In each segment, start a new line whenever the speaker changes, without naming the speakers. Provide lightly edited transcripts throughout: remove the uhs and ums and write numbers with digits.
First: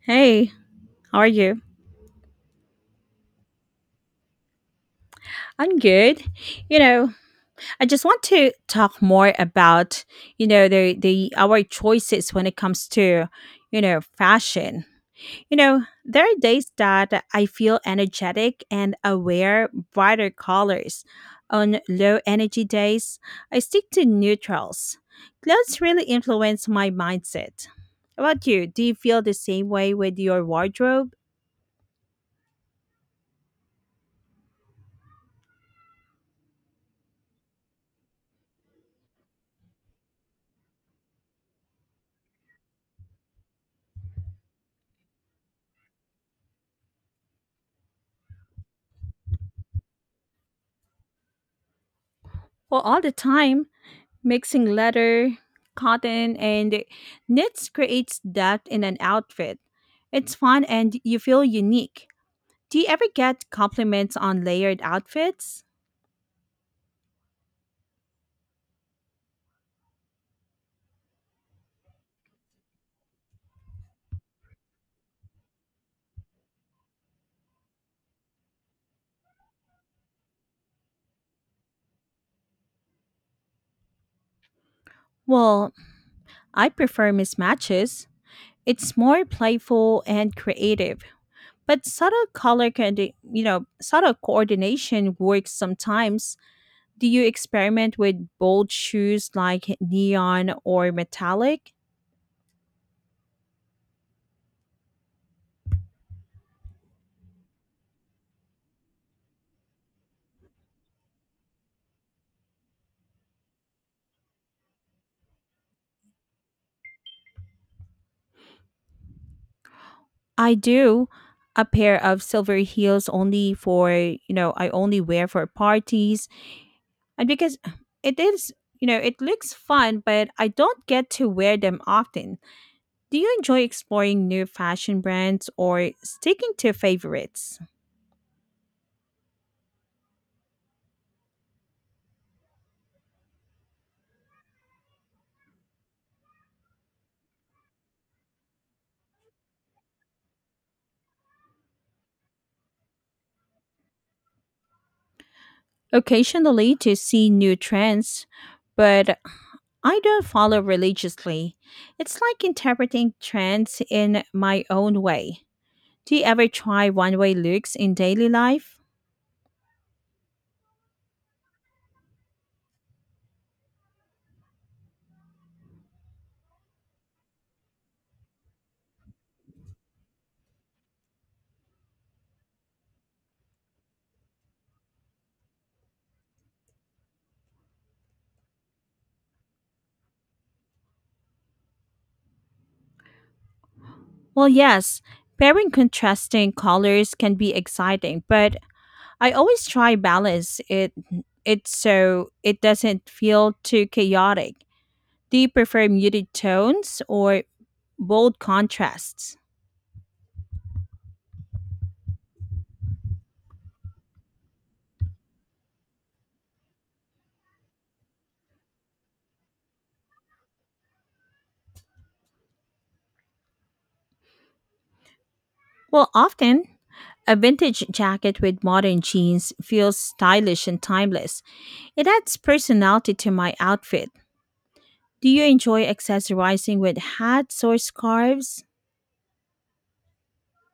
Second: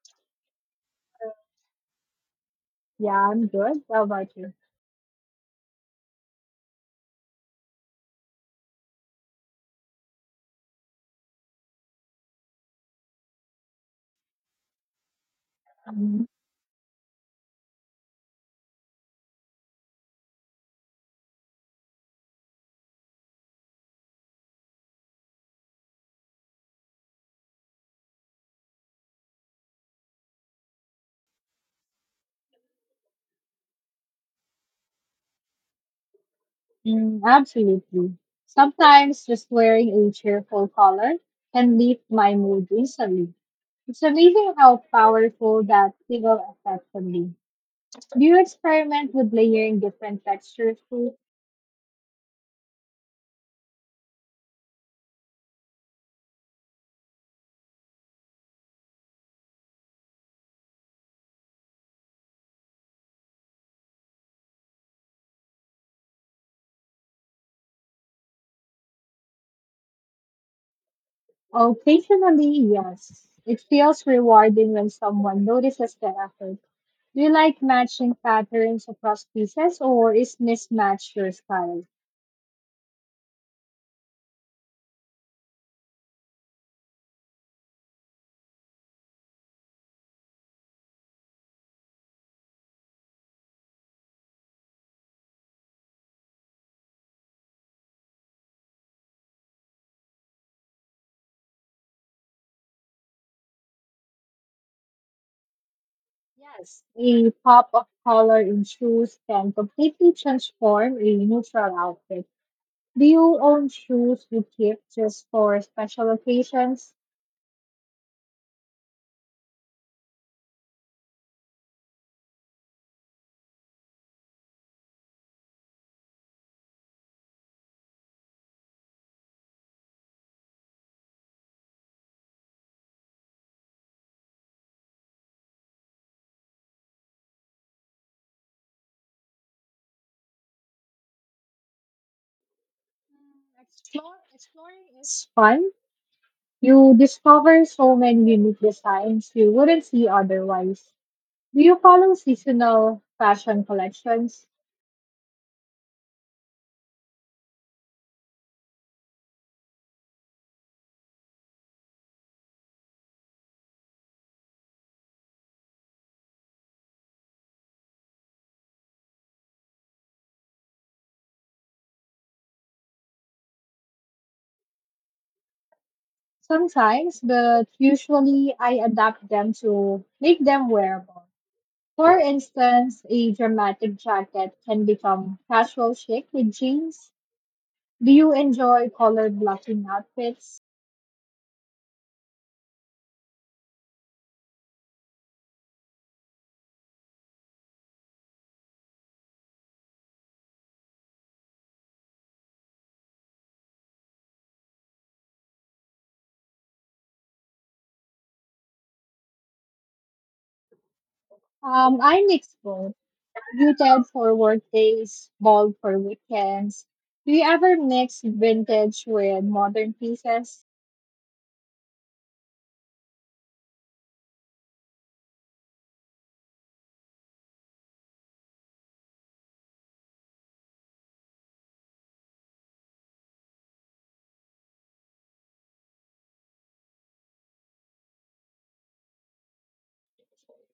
Hey, how are you?
Yeah, I'm good. How about you?
I'm good. You know, I just want to talk more about, the our choices when it comes to, fashion. There
Mm,
are days that I feel energetic and I wear brighter colors. On low energy days, I stick to neutrals. Clothes really influence my mindset. How about you? Do you feel the same way with your wardrobe?
mm, absolutely. Sometimes just wearing a cheerful color can lift my mood instantly. It's amazing how powerful that single effect can be. Do you experiment with layering different textures too?
Well, all the time. Mixing leather, cotton, and knits creates depth in an outfit. It's fun and you feel unique. Do you ever get compliments on layered outfits?
Occasionally, yes. It feels rewarding when someone notices the effort. Do you like matching patterns across pieces or is mismatch your style?
Well, I prefer mismatches. It's more playful and creative, but subtle color can, subtle coordination works sometimes. Do you experiment with bold shoes like neon or metallic?
Yes, a pop of color in shoes can completely transform a neutral outfit. Do you own shoes you keep just for special occasions?
I do a pair of silver heels only I only wear for parties. And because it is, you know, it looks fun, but I don't get to wear them often. Do you enjoy exploring new fashion brands or sticking to favorites?
Explore, exploring is fun. You discover so many unique designs you wouldn't see otherwise. Do you follow seasonal fashion collections?
Occasionally to see new trends, but I don't follow religiously. It's like interpreting trends in my own way. Do you ever try one way looks in daily life?
Sometimes, but usually I adapt them to make them wearable. For instance, a dramatic jacket can become casual chic with jeans. Do you enjoy color blocking outfits?
Well, yes. Pairing contrasting colors can be exciting, but I always try balance it so it doesn't feel too chaotic. Do you prefer muted tones or bold contrasts?
I mix both. Muted for work days, bold for weekends. Do you ever mix vintage with modern pieces?
Well, often a vintage jacket with modern jeans feels stylish and timeless. It adds personality to my outfit. Do you enjoy accessorizing with hats or scarves?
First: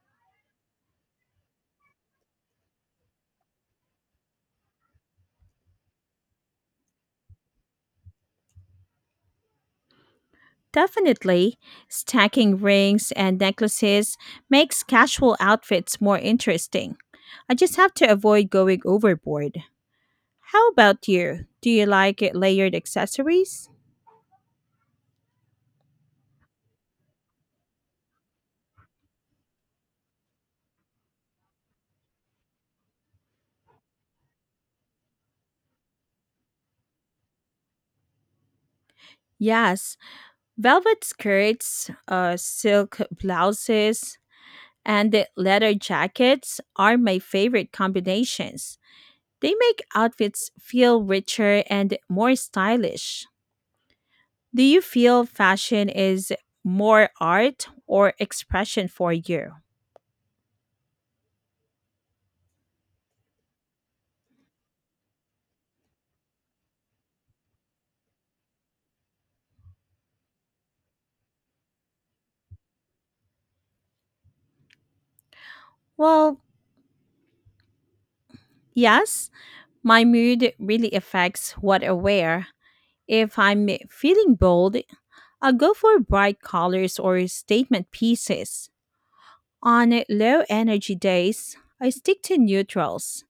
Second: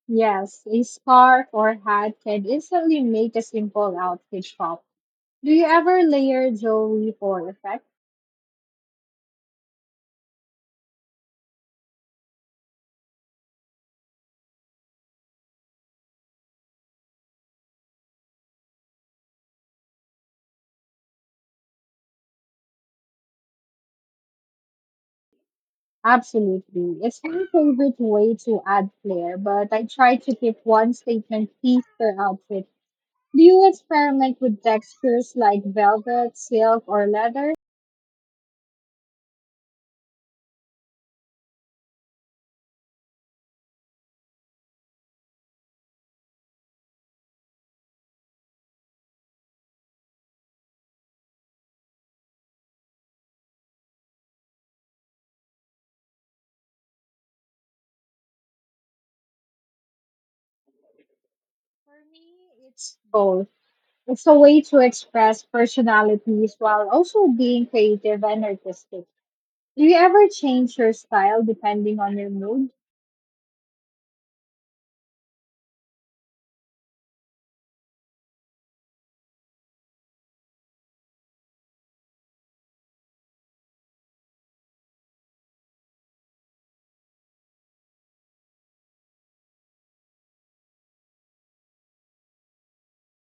Yes, a scarf or hat can instantly make a simple outfit pop. Do you ever layer jewelry for effect?
Definitely. Stacking rings and necklaces makes casual outfits more interesting. I just have to avoid going overboard. How about you? Do you like layered accessories?
Absolutely. It's my favorite way to add flair, but I try to keep one statement piece per outfit. Do you experiment with textures like velvet, silk, or leather?
Yes, velvet skirts, silk blouses, and the leather jackets are my favorite combinations. They make outfits feel richer and more stylish. Do you feel fashion is more art or expression for you?
For me, it's both. It's a way to express personalities while also being creative and artistic. Do you ever change your style depending on your mood?
Well, yes, my mood really affects what I wear. If I'm feeling bold, I'll go for bright colors or statement pieces. On low energy days, I stick to neutrals.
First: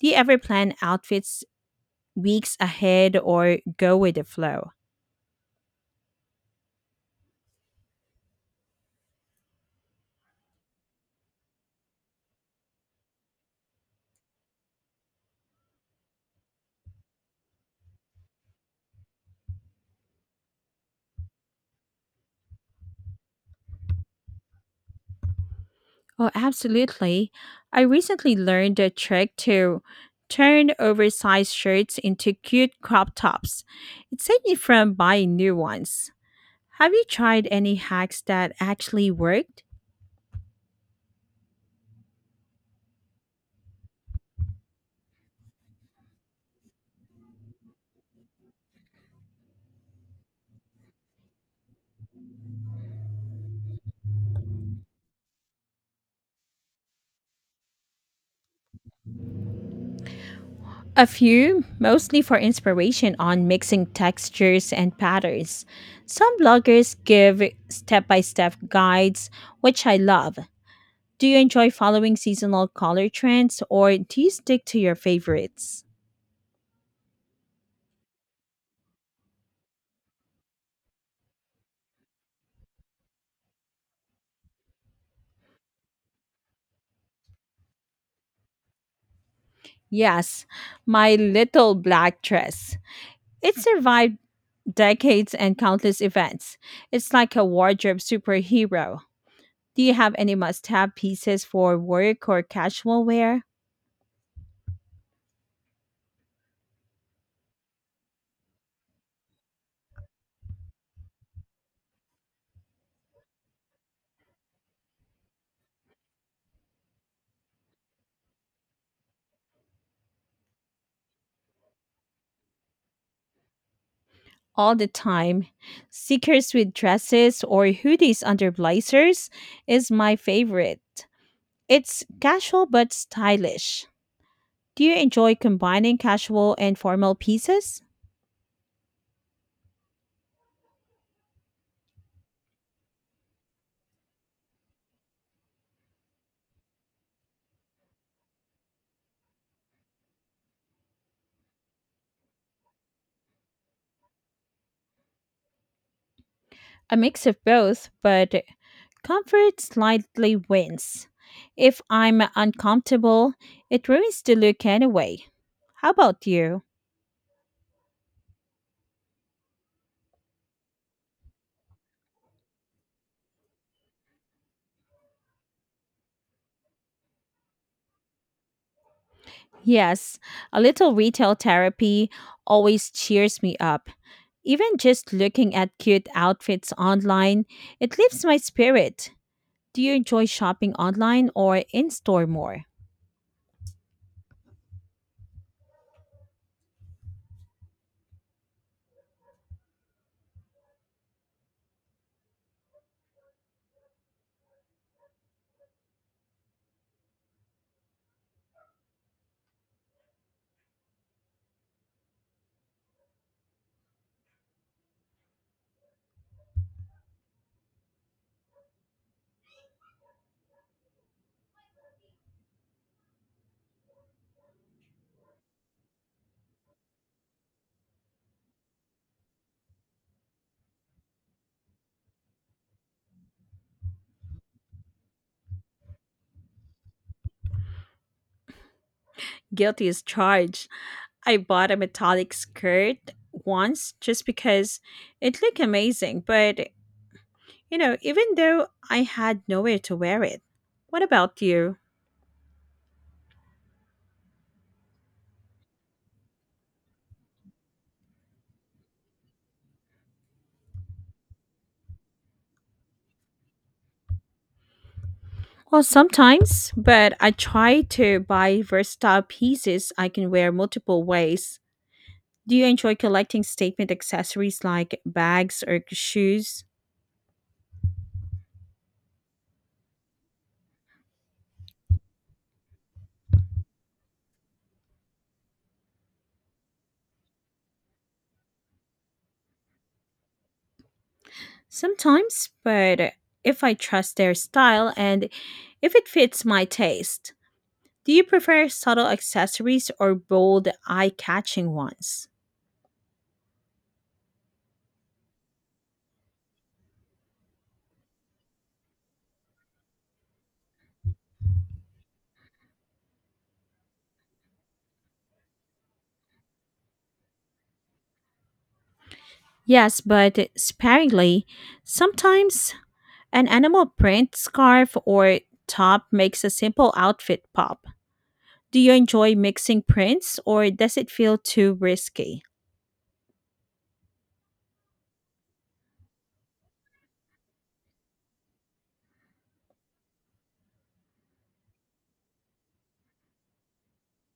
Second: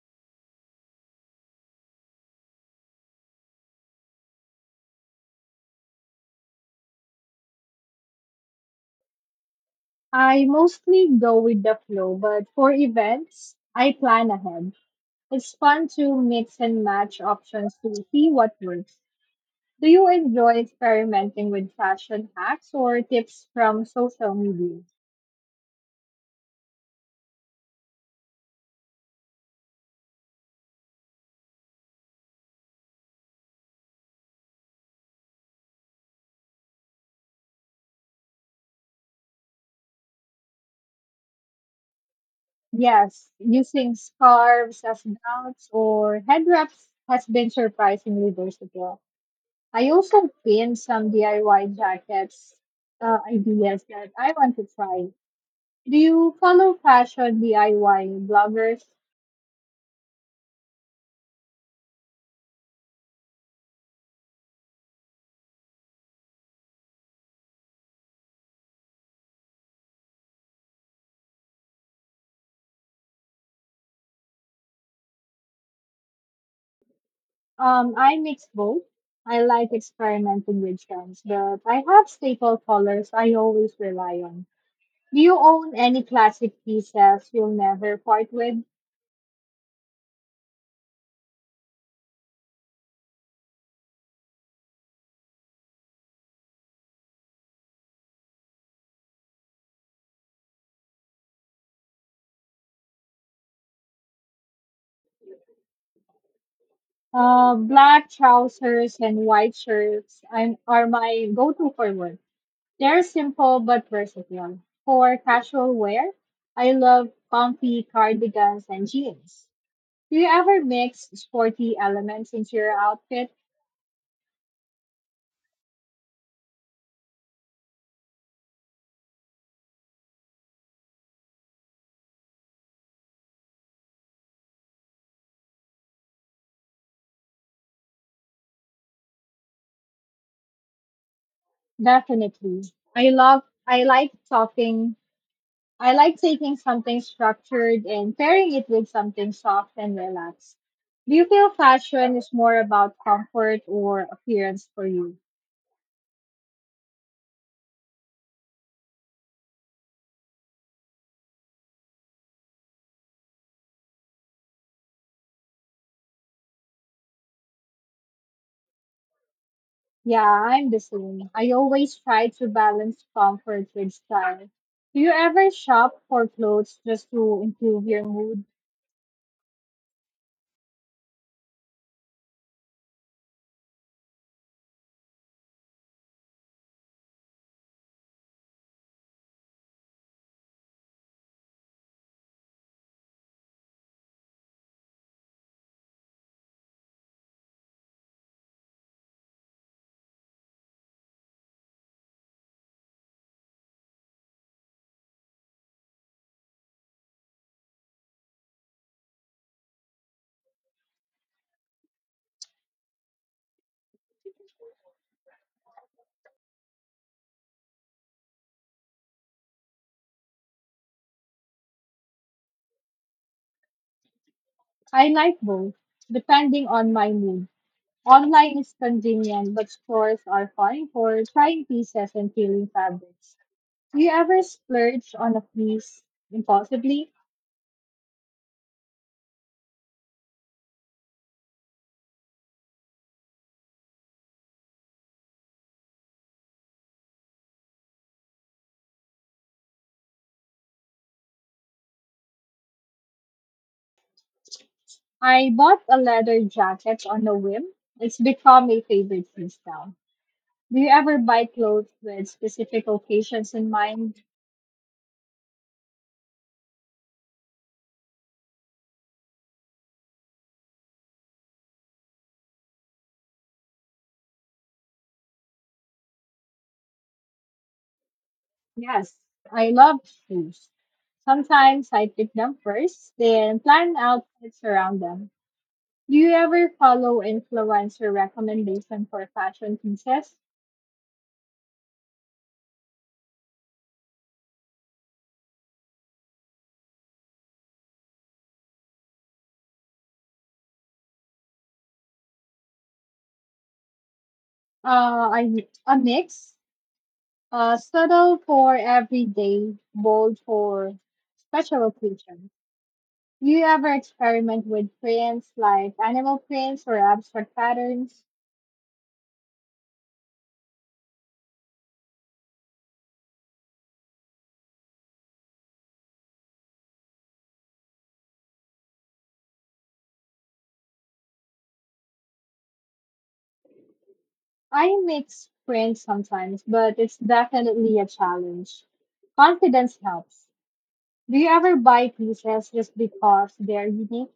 Do you ever plan outfits weeks ahead or go with the flow?
I mostly go with the flow, but for events, I plan ahead. It's fun to mix and match options to see what works. Do you enjoy experimenting with fashion hacks or tips from social media?
Oh, absolutely. I recently learned a trick to turn oversized shirts into cute crop tops. It saved me from buying new ones. Have you tried any hacks that actually worked?
Yes, using scarves as belts or head wraps has been surprisingly versatile. I also pinned some DIY jackets, ideas that I want to try. Do you follow fashion DIY bloggers?
A few, mostly for inspiration on mixing textures and patterns. Some bloggers give step by step guides, which I love. Do you enjoy following seasonal color trends or do you stick to your favorites?
I mix both. I like experimenting with trends, but I have staple colors I always rely on. Do you own any classic pieces you'll never part with?
Yes, my little black dress. It survived decades and countless events. It's like a wardrobe superhero. Do you have any must have pieces for work or casual wear?
Black trousers and white shirts are my go-to for work. They're simple but versatile. For casual wear, I love comfy cardigans and jeans. Do you ever mix sporty elements into your outfit?
All the time. Seekers with dresses or hoodies under blazers is my favorite. It's casual but stylish. Do you enjoy combining casual and formal pieces?
Definitely. I love, I like talking. I like taking something structured and pairing it with something soft and relaxed. Do you feel fashion is more about comfort or appearance for you?
A mix of both, but comfort slightly wins. If I'm uncomfortable, it ruins the look anyway. How about you?
Yeah, I'm the same. I always try to balance comfort with style. Do you ever shop for clothes just to improve your mood?
Yes, a little retail therapy always cheers me up. Even just looking at cute outfits online, it lifts my spirit. Do you enjoy shopping online or in store more?
I like both, depending on my mood. Online is convenient, but stores are fine for trying pieces and feeling fabrics. Do you ever splurge on a piece impulsively?
Guilty as charged. I bought a metallic skirt once just because it looked amazing, but even though I had nowhere to wear it. What about you?
I bought a leather jacket on a whim. It's become a favorite piece now. Do you ever buy clothes with specific occasions in mind?
Well, sometimes, but I try to buy versatile pieces I can wear multiple ways. Do you enjoy collecting statement accessories like bags or shoes?
Yes, I love shoes. Sometimes I pick them first, then plan outfits around them. Do you ever follow influencer recommendation for fashion pieces?
Sometimes, but if I trust their style and if it fits my taste. Do you prefer subtle accessories or bold, eye catching ones?
I a mix, subtle for everyday, bold for special occasions. Do you ever experiment with prints like animal prints or abstract patterns?
Yes, but sparingly. Sometimes an animal print scarf or top makes a simple outfit pop. Do you enjoy mixing prints or does it feel too risky?
I mix prints sometimes, but it's definitely a challenge. Confidence helps. Do you ever buy pieces just because they're unique?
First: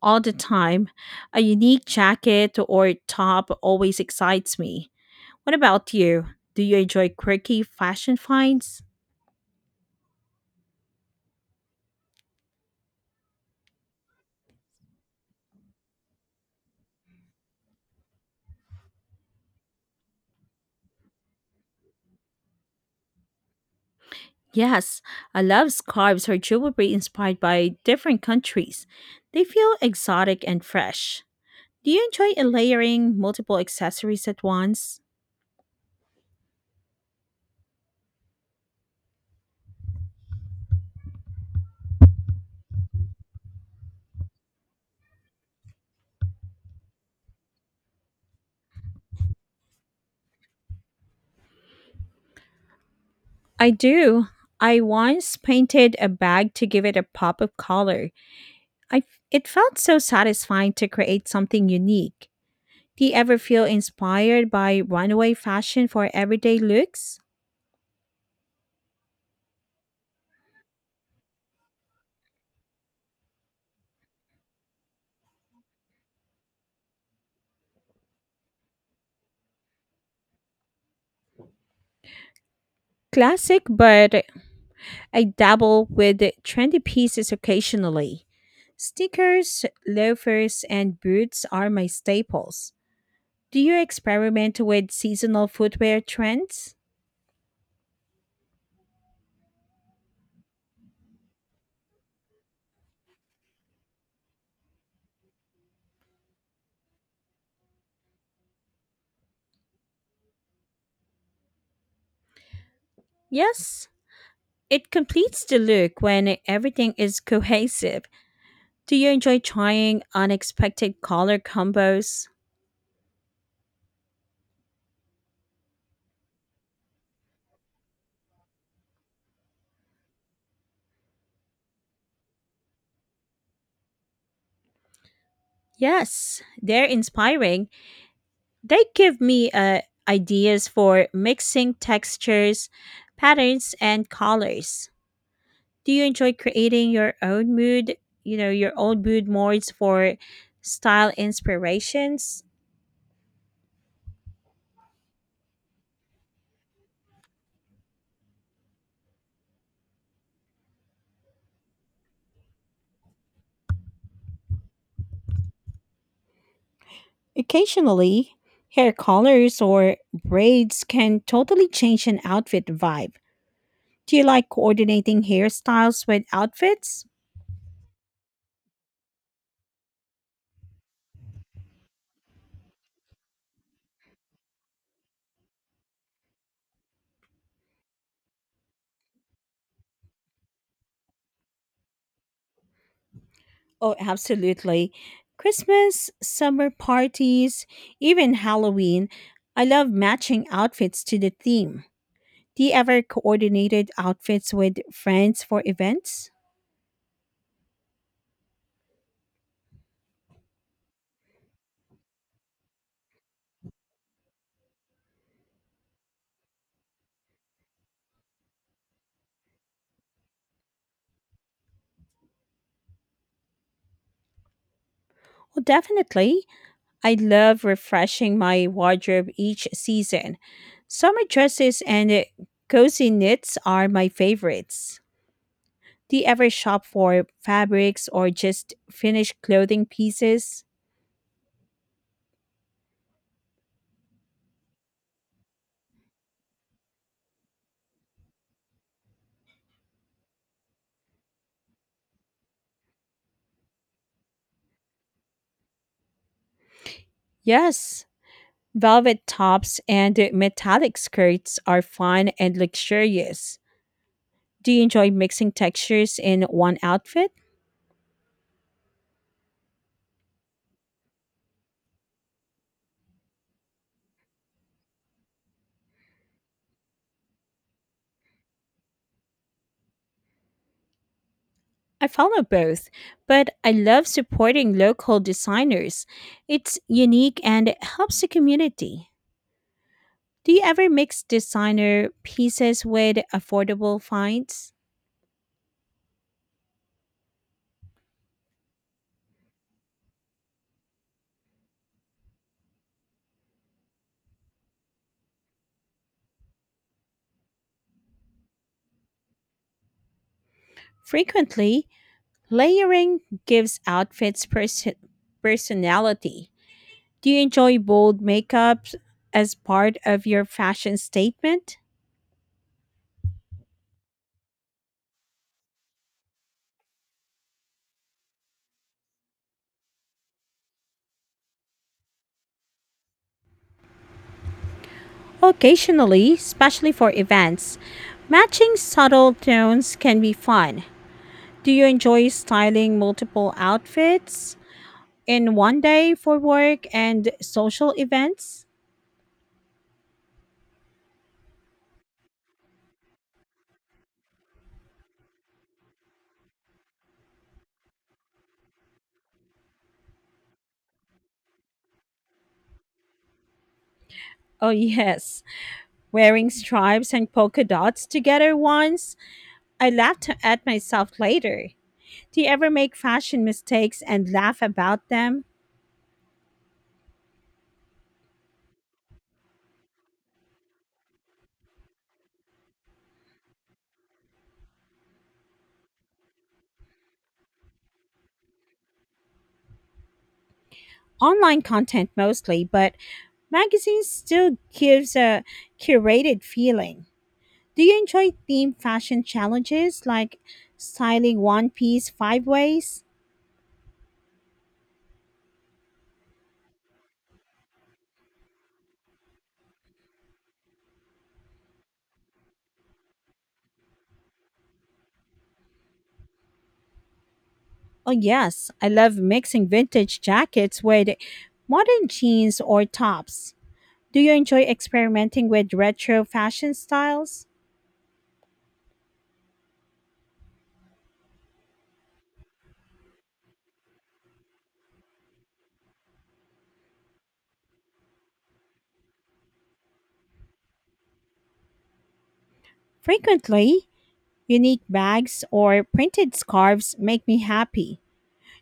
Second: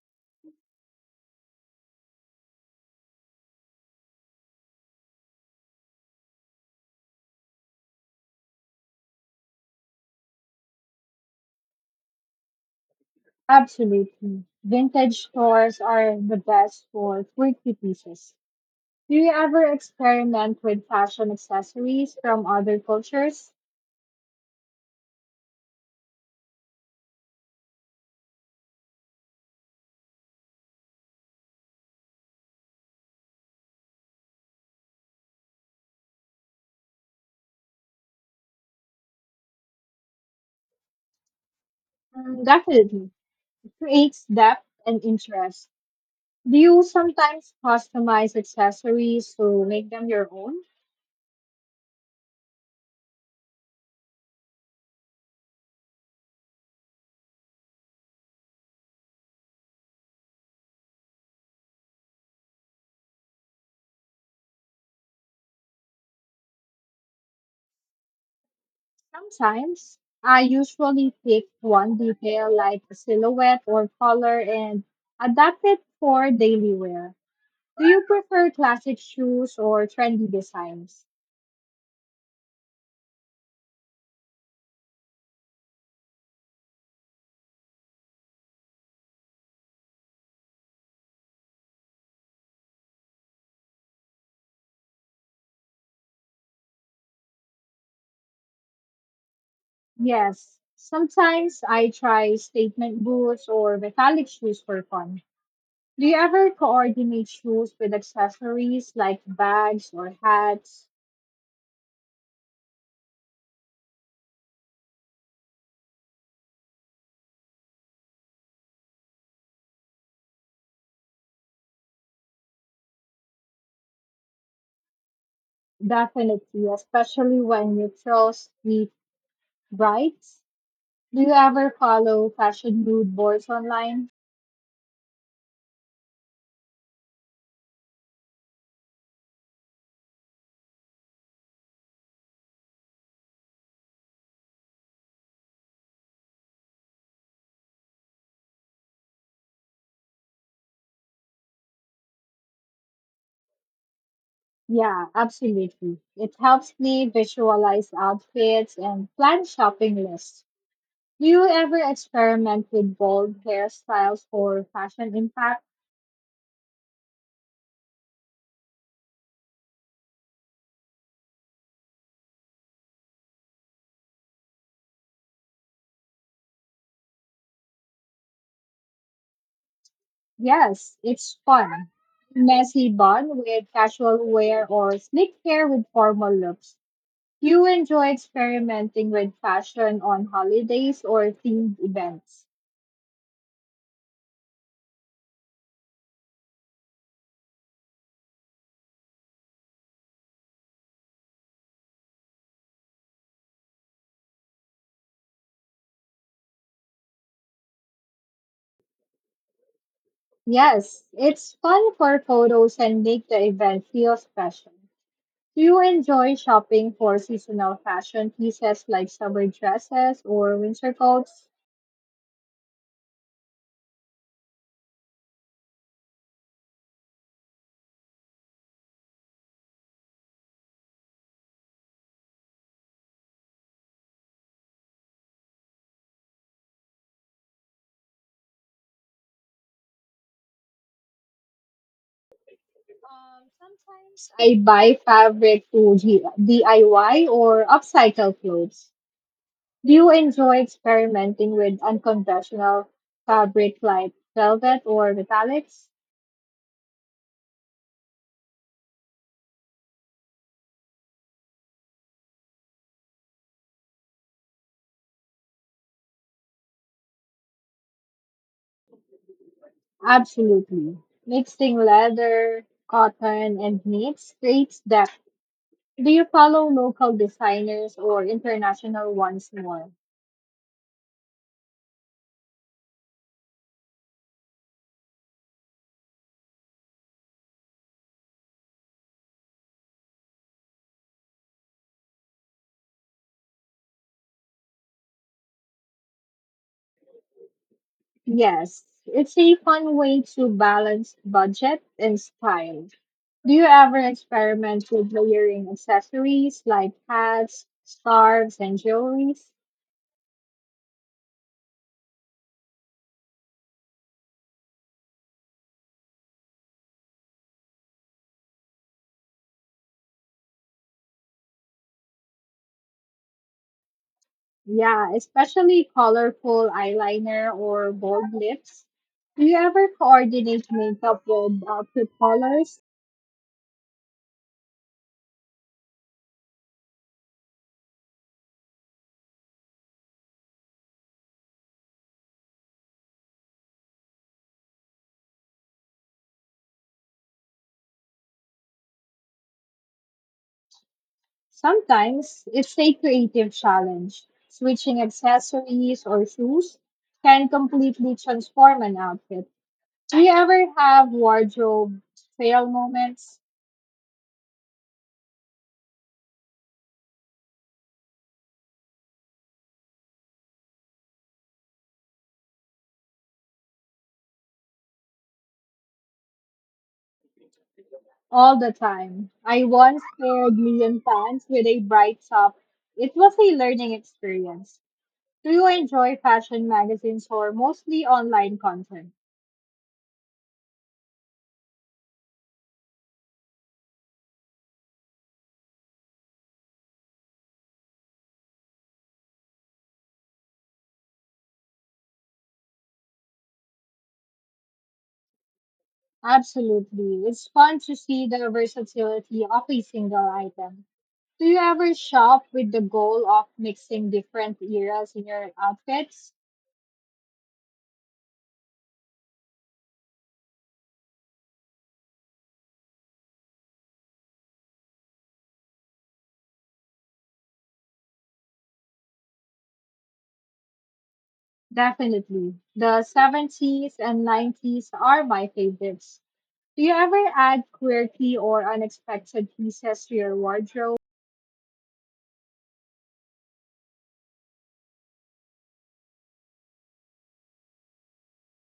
All the time, a unique jacket or top always excites me. What about you? Do you enjoy quirky fashion finds?
Absolutely. Vintage stores are the best for quirky pieces. Do you ever experiment with fashion accessories from other cultures?
Yes, I love scarves or jewelry inspired by different countries. They feel exotic and fresh. Do you enjoy layering multiple accessories at once?
Definitely. It creates depth and interest. Do you sometimes customize accessories to make them your own?
I do. I once painted a bag to give it a pop of color. I it felt so satisfying to create something unique. Do you ever feel inspired by runaway fashion for everyday looks?
Sometimes. I usually pick one detail like a silhouette or color and adapt it for daily wear. Do you prefer classic shoes or trendy designs?
Classic, but I dabble with trendy pieces occasionally. Sneakers, loafers, and boots are my staples. Do you experiment with seasonal footwear trends?
Yes. Sometimes I try statement boots or metallic shoes for fun. Do you ever coordinate shoes with accessories like bags or hats?
Yes, it completes the look when everything is cohesive. Do you enjoy trying unexpected color combos?
Definitely, especially when you trust the brides. Do you ever follow fashion mood boards online?
Yes, they're inspiring. They give me ideas for mixing textures, patterns, and colors. Do you enjoy creating your own mood boards for style inspirations?
Yeah, absolutely. It helps me visualize outfits and plan shopping lists. Do you ever experiment with bold hairstyles for fashion impact?
Occasionally, hair colors or braids can totally change an outfit vibe. Do you like coordinating hairstyles with outfits?
Yes, it's fun. Messy bun with casual wear or sleekwear with formal looks. You enjoy experimenting with fashion on holidays or themed events.
Oh, absolutely. Christmas, summer parties, even Halloween. I love matching outfits to the theme. Do you ever coordinated outfits with friends for events?
Yes, it's fun for photos and make the event feel special. Do you enjoy shopping for seasonal fashion pieces like summer dresses or winter coats?
Well, definitely. I love refreshing my wardrobe each season. Summer dresses and cozy knits are my favorites. Do you ever shop for fabrics or just finished clothing pieces?
Sometimes I buy DIY or upcycle clothes. Do you enjoy experimenting with unconventional fabric like velvet or metallics?
Yes, velvet tops and metallic skirts are fun and luxurious. Do you enjoy mixing textures in one outfit?
Absolutely. Mixing leather, cotton, and knits creates depth. Do you follow local designers or international ones more?
I follow both, but I love supporting local designers. It's unique and helps the community. Do you ever mix designer pieces with affordable finds?
Yes, it's a fun way to balance budget and style. Do you ever experiment with layering accessories like hats, scarves, and jewelries?
Frequently, layering gives outfits personality. Do you enjoy bold makeups as part of your fashion statement?
Yeah, especially colorful eyeliner or bold lips. Do you ever coordinate makeup with outfit colors?
Occasionally, especially for events, matching subtle tones can be fun. Do you enjoy styling multiple outfits in one day for work and social events?
Sometimes it's a creative challenge. Switching accessories or shoes can completely transform an outfit. Do you ever have wardrobe fail moments?
Oh, yes. Wearing stripes and polka dots together once. I laughed at myself later. Do you ever make fashion mistakes and laugh about them?
All the time. I once paired neon pants with a bright top. It was a learning experience. Do you enjoy fashion magazines or mostly online content?
Online content mostly, but magazines still gives a curated feeling. Do you enjoy themed fashion challenges like styling one piece five ways?
Absolutely. It's fun to see the versatility of a single item. Do you ever shop with the goal of mixing different eras in your outfits?
Oh, yes, I love mixing vintage jackets with modern jeans or tops. Do you enjoy experimenting with retro fashion styles?
Definitely. The 70s and 90s are my favorites. Do you ever add quirky or unexpected pieces to your wardrobe?
Frequently, unique bags or printed scarves make me happy.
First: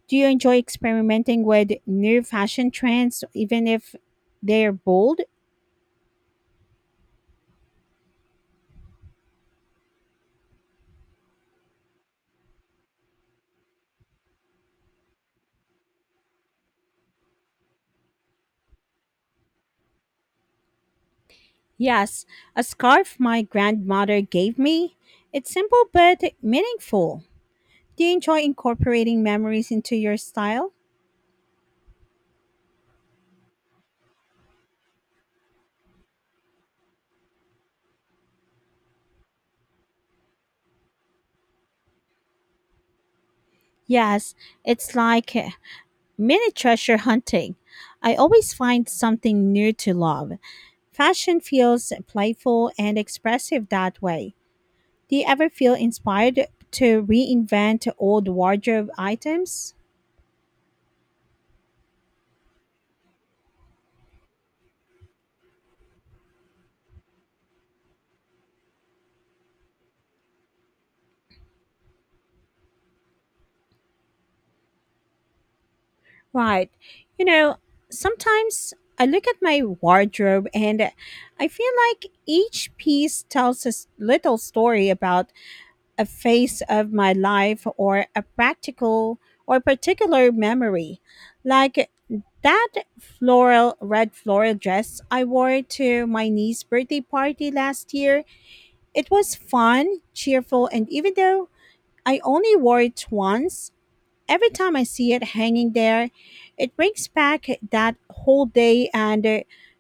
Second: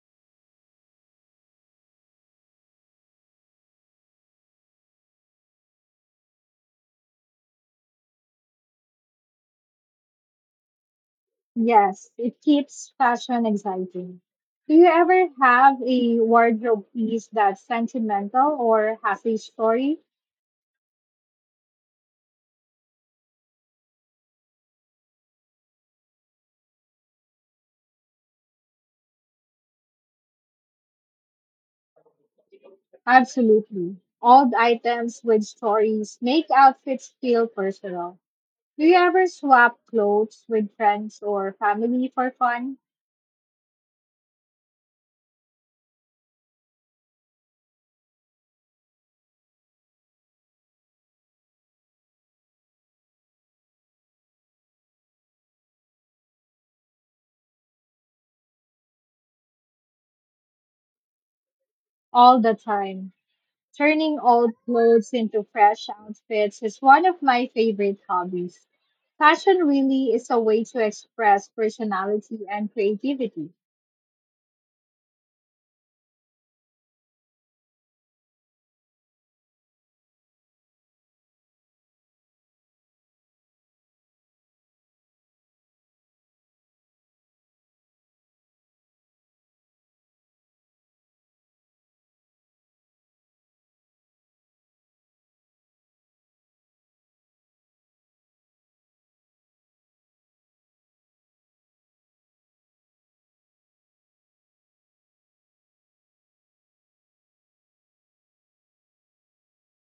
Do you enjoy experimenting with new fashion trends, even if they're bold?
Yes, it keeps fashion exciting. Do you ever have a wardrobe piece that's sentimental or has a story?
Yes, a scarf my grandmother gave me. It's simple but meaningful. Do you enjoy incorporating memories into your style?
Absolutely. Old items with stories make outfits feel personal. Do you ever swap clothes with friends or family for fun?
Yes, it's like mini treasure hunting. I always find something new to love. Fashion feels playful and expressive that way. Do you ever feel inspired to reinvent old wardrobe items?
All the time. Turning old clothes into fresh outfits is one of my favorite hobbies. Fashion really is a way to express personality and creativity.
Right. You know, sometimes I look at my wardrobe and I feel like each piece tells a little story about a phase of my life or a practical or particular memory. Like that floral red floral dress I wore to my niece's birthday party last year. It was fun, cheerful, and even though I only wore it once. Every time I see it hanging there, it brings back that whole day and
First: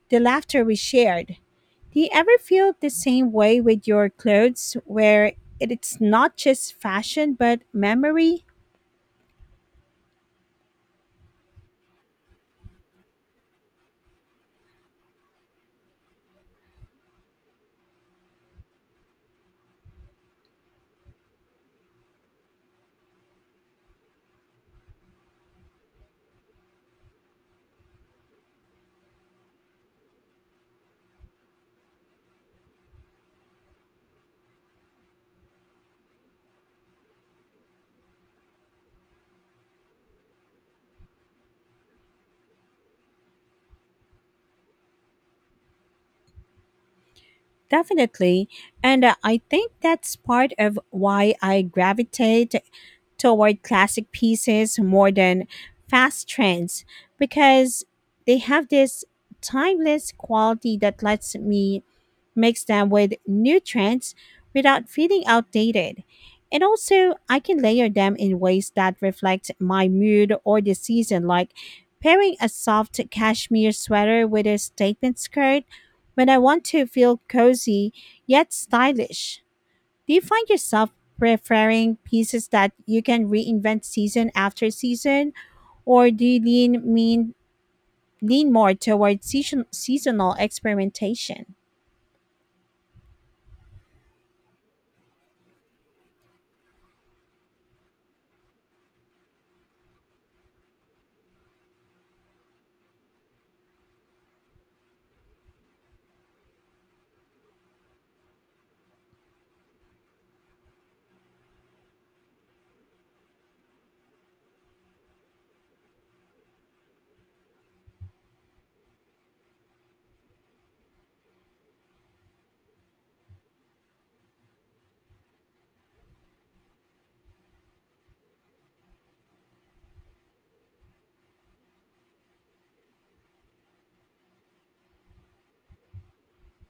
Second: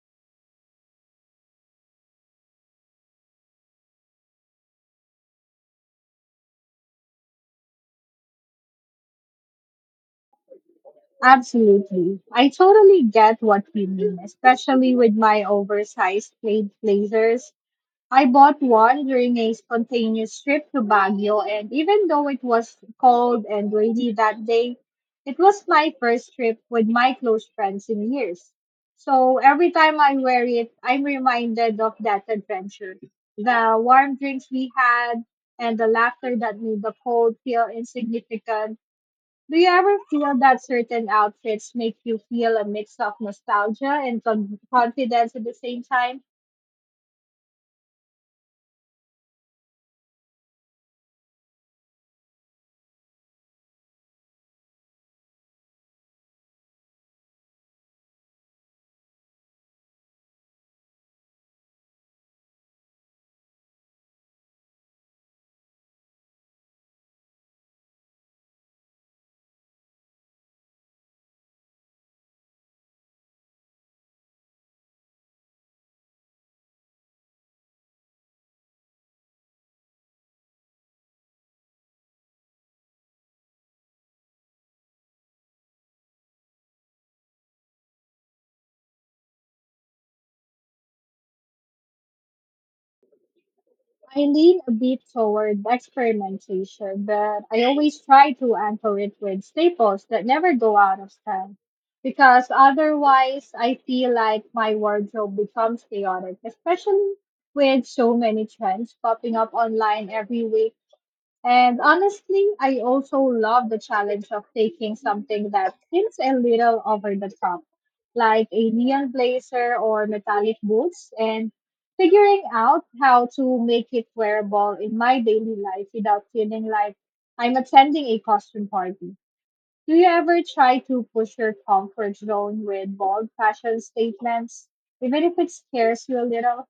the laughter we shared. Do you ever feel the same way with your clothes where it's not just fashion but memory?
Absolutely. I totally get what you mean, especially with my oversized plate blazers. I bought one during a spontaneous trip to Baguio, and even though it was cold and rainy that day, it was my first trip with my close friends in years. So every time I wear it, I'm reminded of that adventure. The warm drinks we had and the laughter that made the cold feel insignificant, do you ever feel that certain outfits make you feel a mix of nostalgia and confidence at the same time?
Definitely. And I think that's part of why I gravitate toward classic pieces more than fast trends because they have this timeless quality that lets me mix them with new trends without feeling outdated. And also, I can layer them in ways that reflect my mood or the season, like pairing a soft cashmere sweater with a statement skirt when I want to feel cozy yet stylish. Do you find yourself preferring pieces that you can reinvent season after season, or do you lean more toward seasonal experimentation?
I lean a bit toward experimentation, but I always try to anchor it with staples that never go out of style. Because otherwise, I feel like my wardrobe becomes chaotic, especially with so many trends popping up online every week. And honestly, I also love the challenge of taking something that seems a little over the top, like a neon blazer or metallic boots, and figuring out how to make it wearable in my daily life without feeling like I'm attending a costume party. Do you ever try to push your comfort zone with bold fashion statements, even if it scares you a little?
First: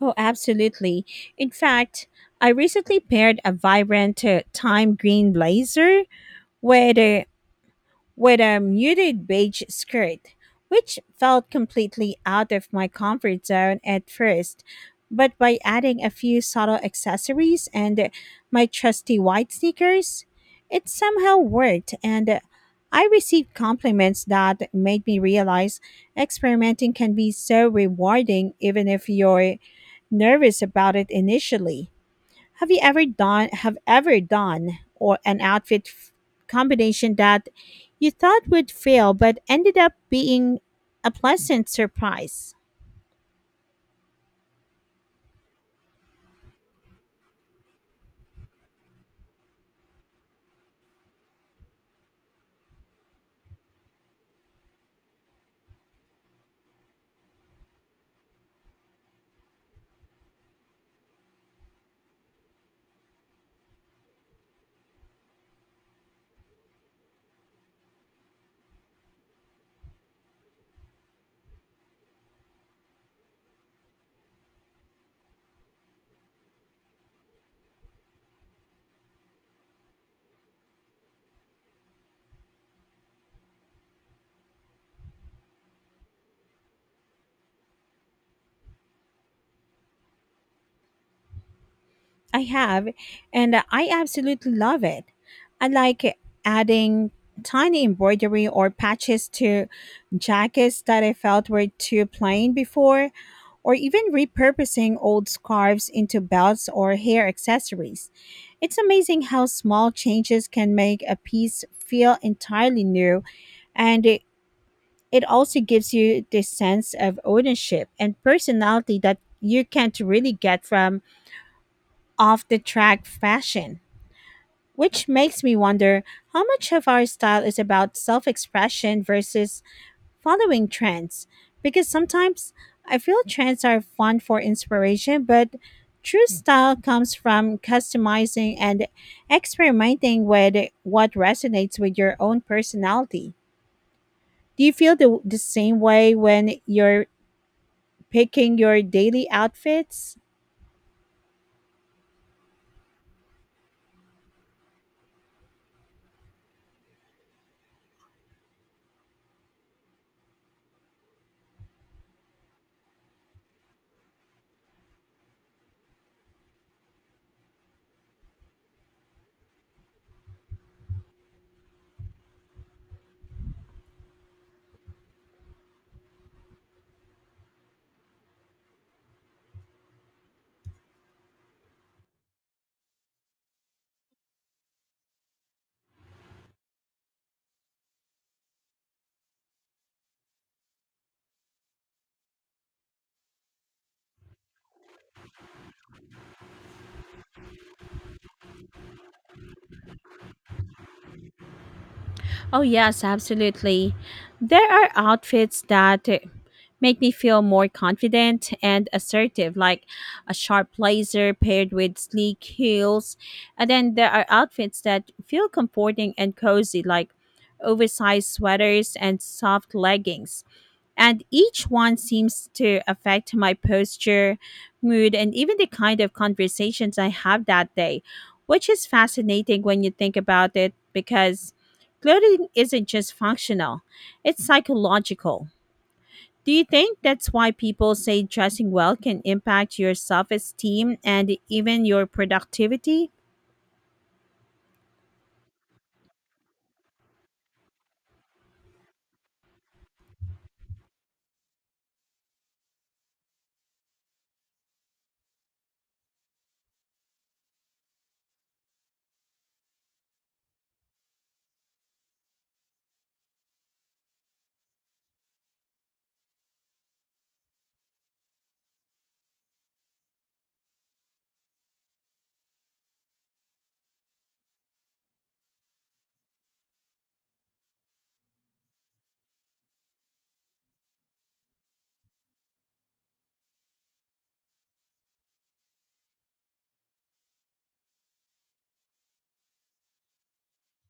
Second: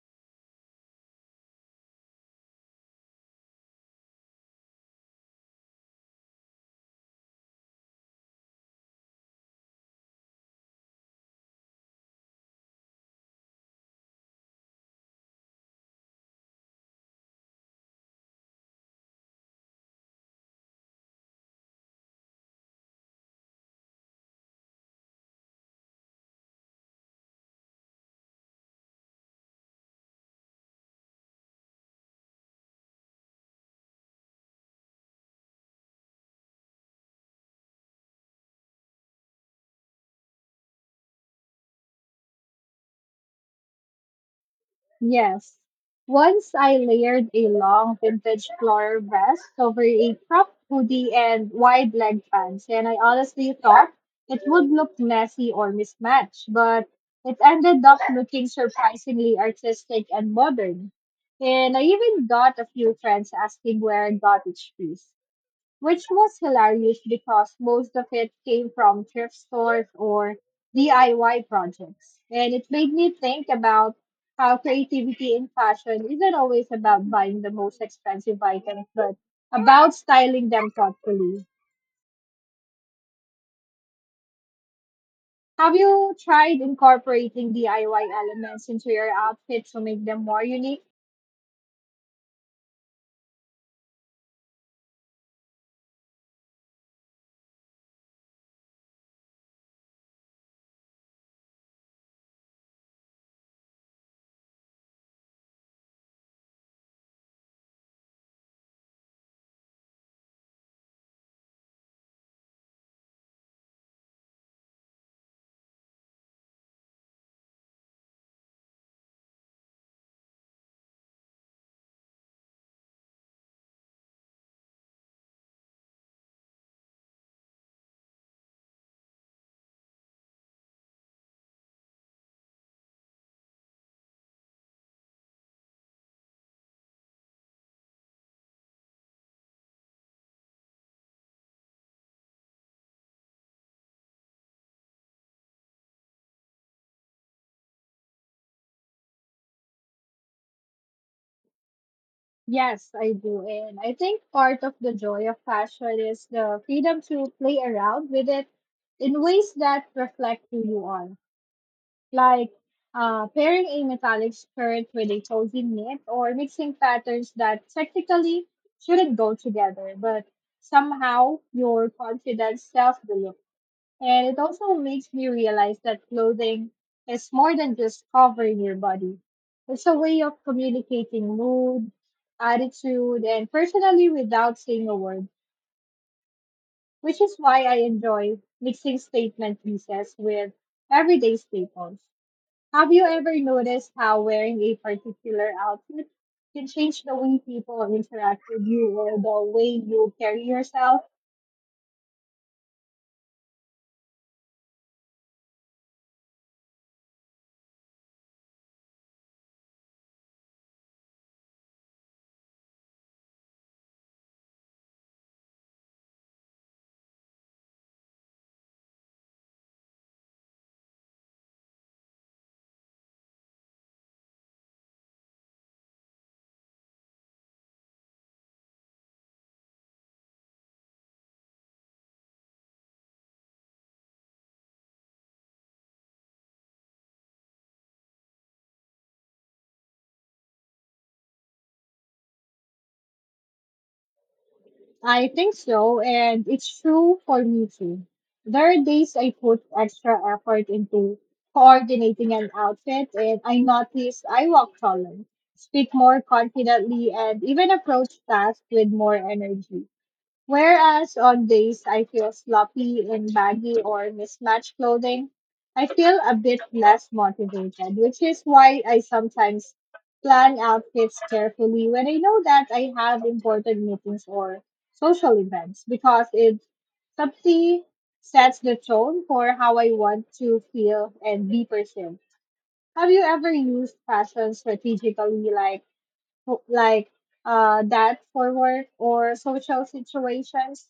Oh, absolutely. In fact, I recently paired a vibrant time green blazer with a with a muted beige skirt, which felt completely out of my comfort zone at first. But by adding a few subtle accessories and my trusty white sneakers, it somehow worked, and I received compliments that made me realize experimenting can be so rewarding even if you're nervous about it initially. Have you ever done have ever done or an outfit combination that you thought would fail but ended up being a pleasant surprise?
Yes. Once I layered a long vintage floral vest over a cropped hoodie and wide leg pants, and I honestly thought it would look messy or mismatched, but it ended up looking surprisingly artistic and modern. And I even got a few friends asking where I got each piece, which was hilarious because most of it came from thrift stores or DIY projects. And it made me think about how creativity in fashion isn't always about buying the most expensive items, but about styling them thoughtfully. Have you tried incorporating DIY elements into your outfit to make them more unique?
I have, and I absolutely love it. I like adding tiny embroidery or patches to jackets that I felt were too plain before, or even repurposing old scarves into belts or hair accessories. It's amazing how small changes can make a piece feel entirely new, and it also gives you this sense of ownership and personality that you can't really get from off the track fashion, which makes me wonder how much of our style is about self expression versus following trends. Because sometimes I feel trends are fun for inspiration, but true style comes from customizing and experimenting with what resonates with your own personality. Do you feel the same way when you're picking your daily outfits?
Yes, I do. And I think part of the joy of fashion is the freedom to play around with it in ways that reflect who you are. Like pairing a metallic skirt with a cozy knit or mixing patterns that technically shouldn't go together, but somehow your confidence self deluxe. And it also makes me realize that clothing is more than just covering your body. It's a way of communicating mood, attitude, and personally without saying a word, which is why I enjoy mixing statement pieces with everyday staples. Have you ever noticed how wearing a particular outfit can change the way people interact with you or the way you carry yourself?
Oh, yes, absolutely. There are outfits that make me feel more confident and assertive, like a sharp blazer paired with sleek heels. And then there are outfits that feel comforting and cozy, like oversized sweaters and soft leggings and each one seems to affect my posture, mood, and even the kind of conversations I have that day, which is fascinating when you think about it because clothing isn't just functional, it's psychological. Do you think that's why people say dressing well can impact your self esteem and even your productivity?
I think so, and it's true for me too. There are days I put extra effort into coordinating an outfit, and I notice I walk taller, speak more confidently, and even approach tasks with more energy. Whereas on days I feel sloppy in baggy or mismatched clothing, I feel a bit less motivated, which is why I sometimes plan outfits carefully when I know that I have important meetings or social events because it subtly sets the tone for how I want to feel and be perceived. Have you ever used fashion strategically, like that for work or social situations?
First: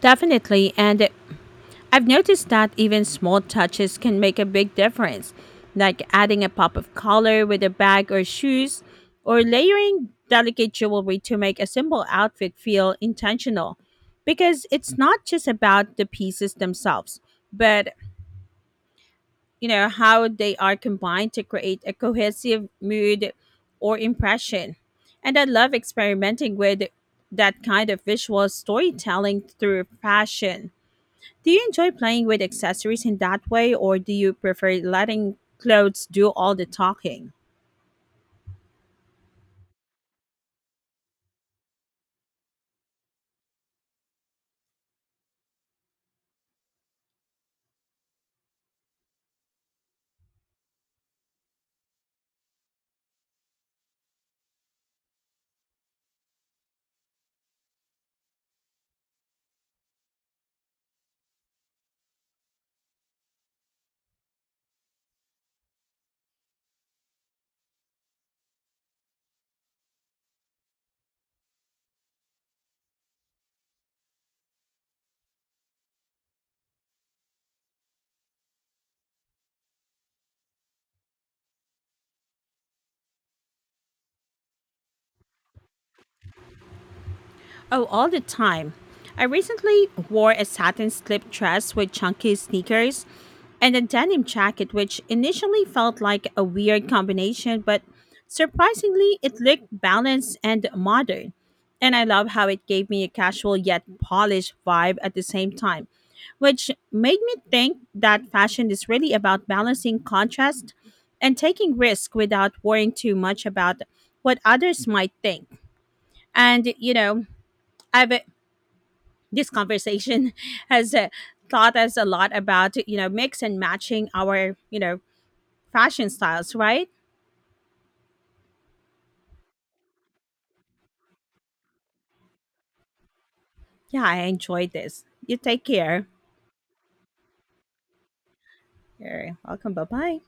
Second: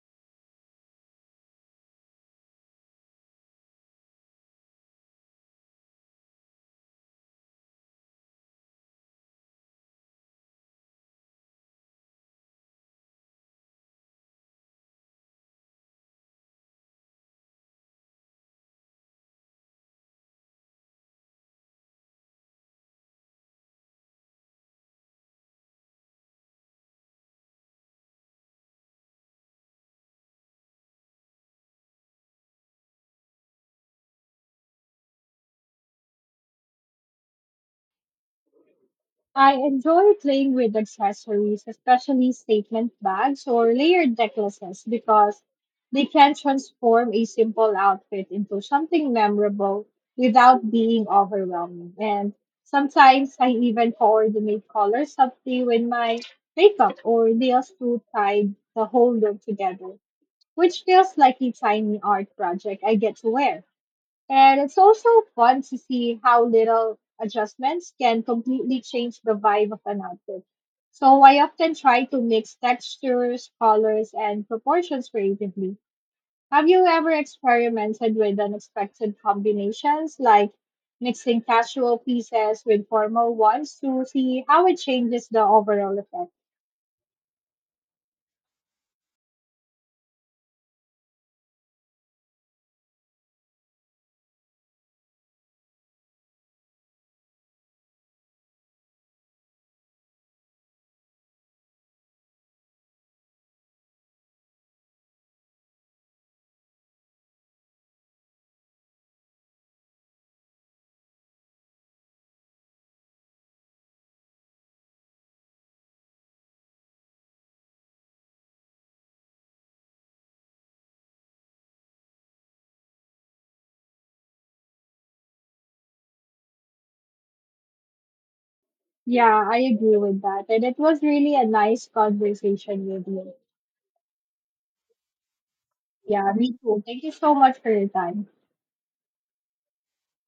Definitely. And I've noticed that even small touches can make a big difference, like adding a pop of color with a bag or shoes, or layering delicate jewelry to make a simple outfit feel intentional. Because it's not just about the pieces themselves, but you know how they are combined to create a cohesive mood or impression. And I love experimenting with that kind of visual storytelling through fashion. Do you enjoy playing with accessories in that way, or do you prefer letting clothes do all the talking?
I enjoy playing with accessories, especially statement bags or layered necklaces, because they can transform a simple outfit into something memorable without being overwhelming. And sometimes I even coordinate colors subtly with my makeup or nails to tie the whole look together, which feels like a tiny art project I get to wear. And it's also fun to see how little adjustments can completely change the vibe of an outfit. So I often try to mix textures, colors, and proportions creatively. Have you ever experimented with unexpected combinations, like mixing casual pieces with formal ones to see how it changes the overall effect?
Oh, all the time. I recently wore a satin slip dress with chunky sneakers and a denim jacket, which initially felt like a weird combination, but surprisingly, it looked balanced and modern. And I love how it gave me a casual yet polished vibe at the same time, which made me think that fashion is really about balancing contrast and taking risk without worrying too much about what others might think. And, I've this conversation has taught us a lot about mix and matching our fashion styles, right?
Yeah, I agree with that. And it was really a nice conversation with you.
Yeah, I enjoyed this. You take care.
Yeah, me too. Thank you so much for your time.
You're welcome. Bye bye.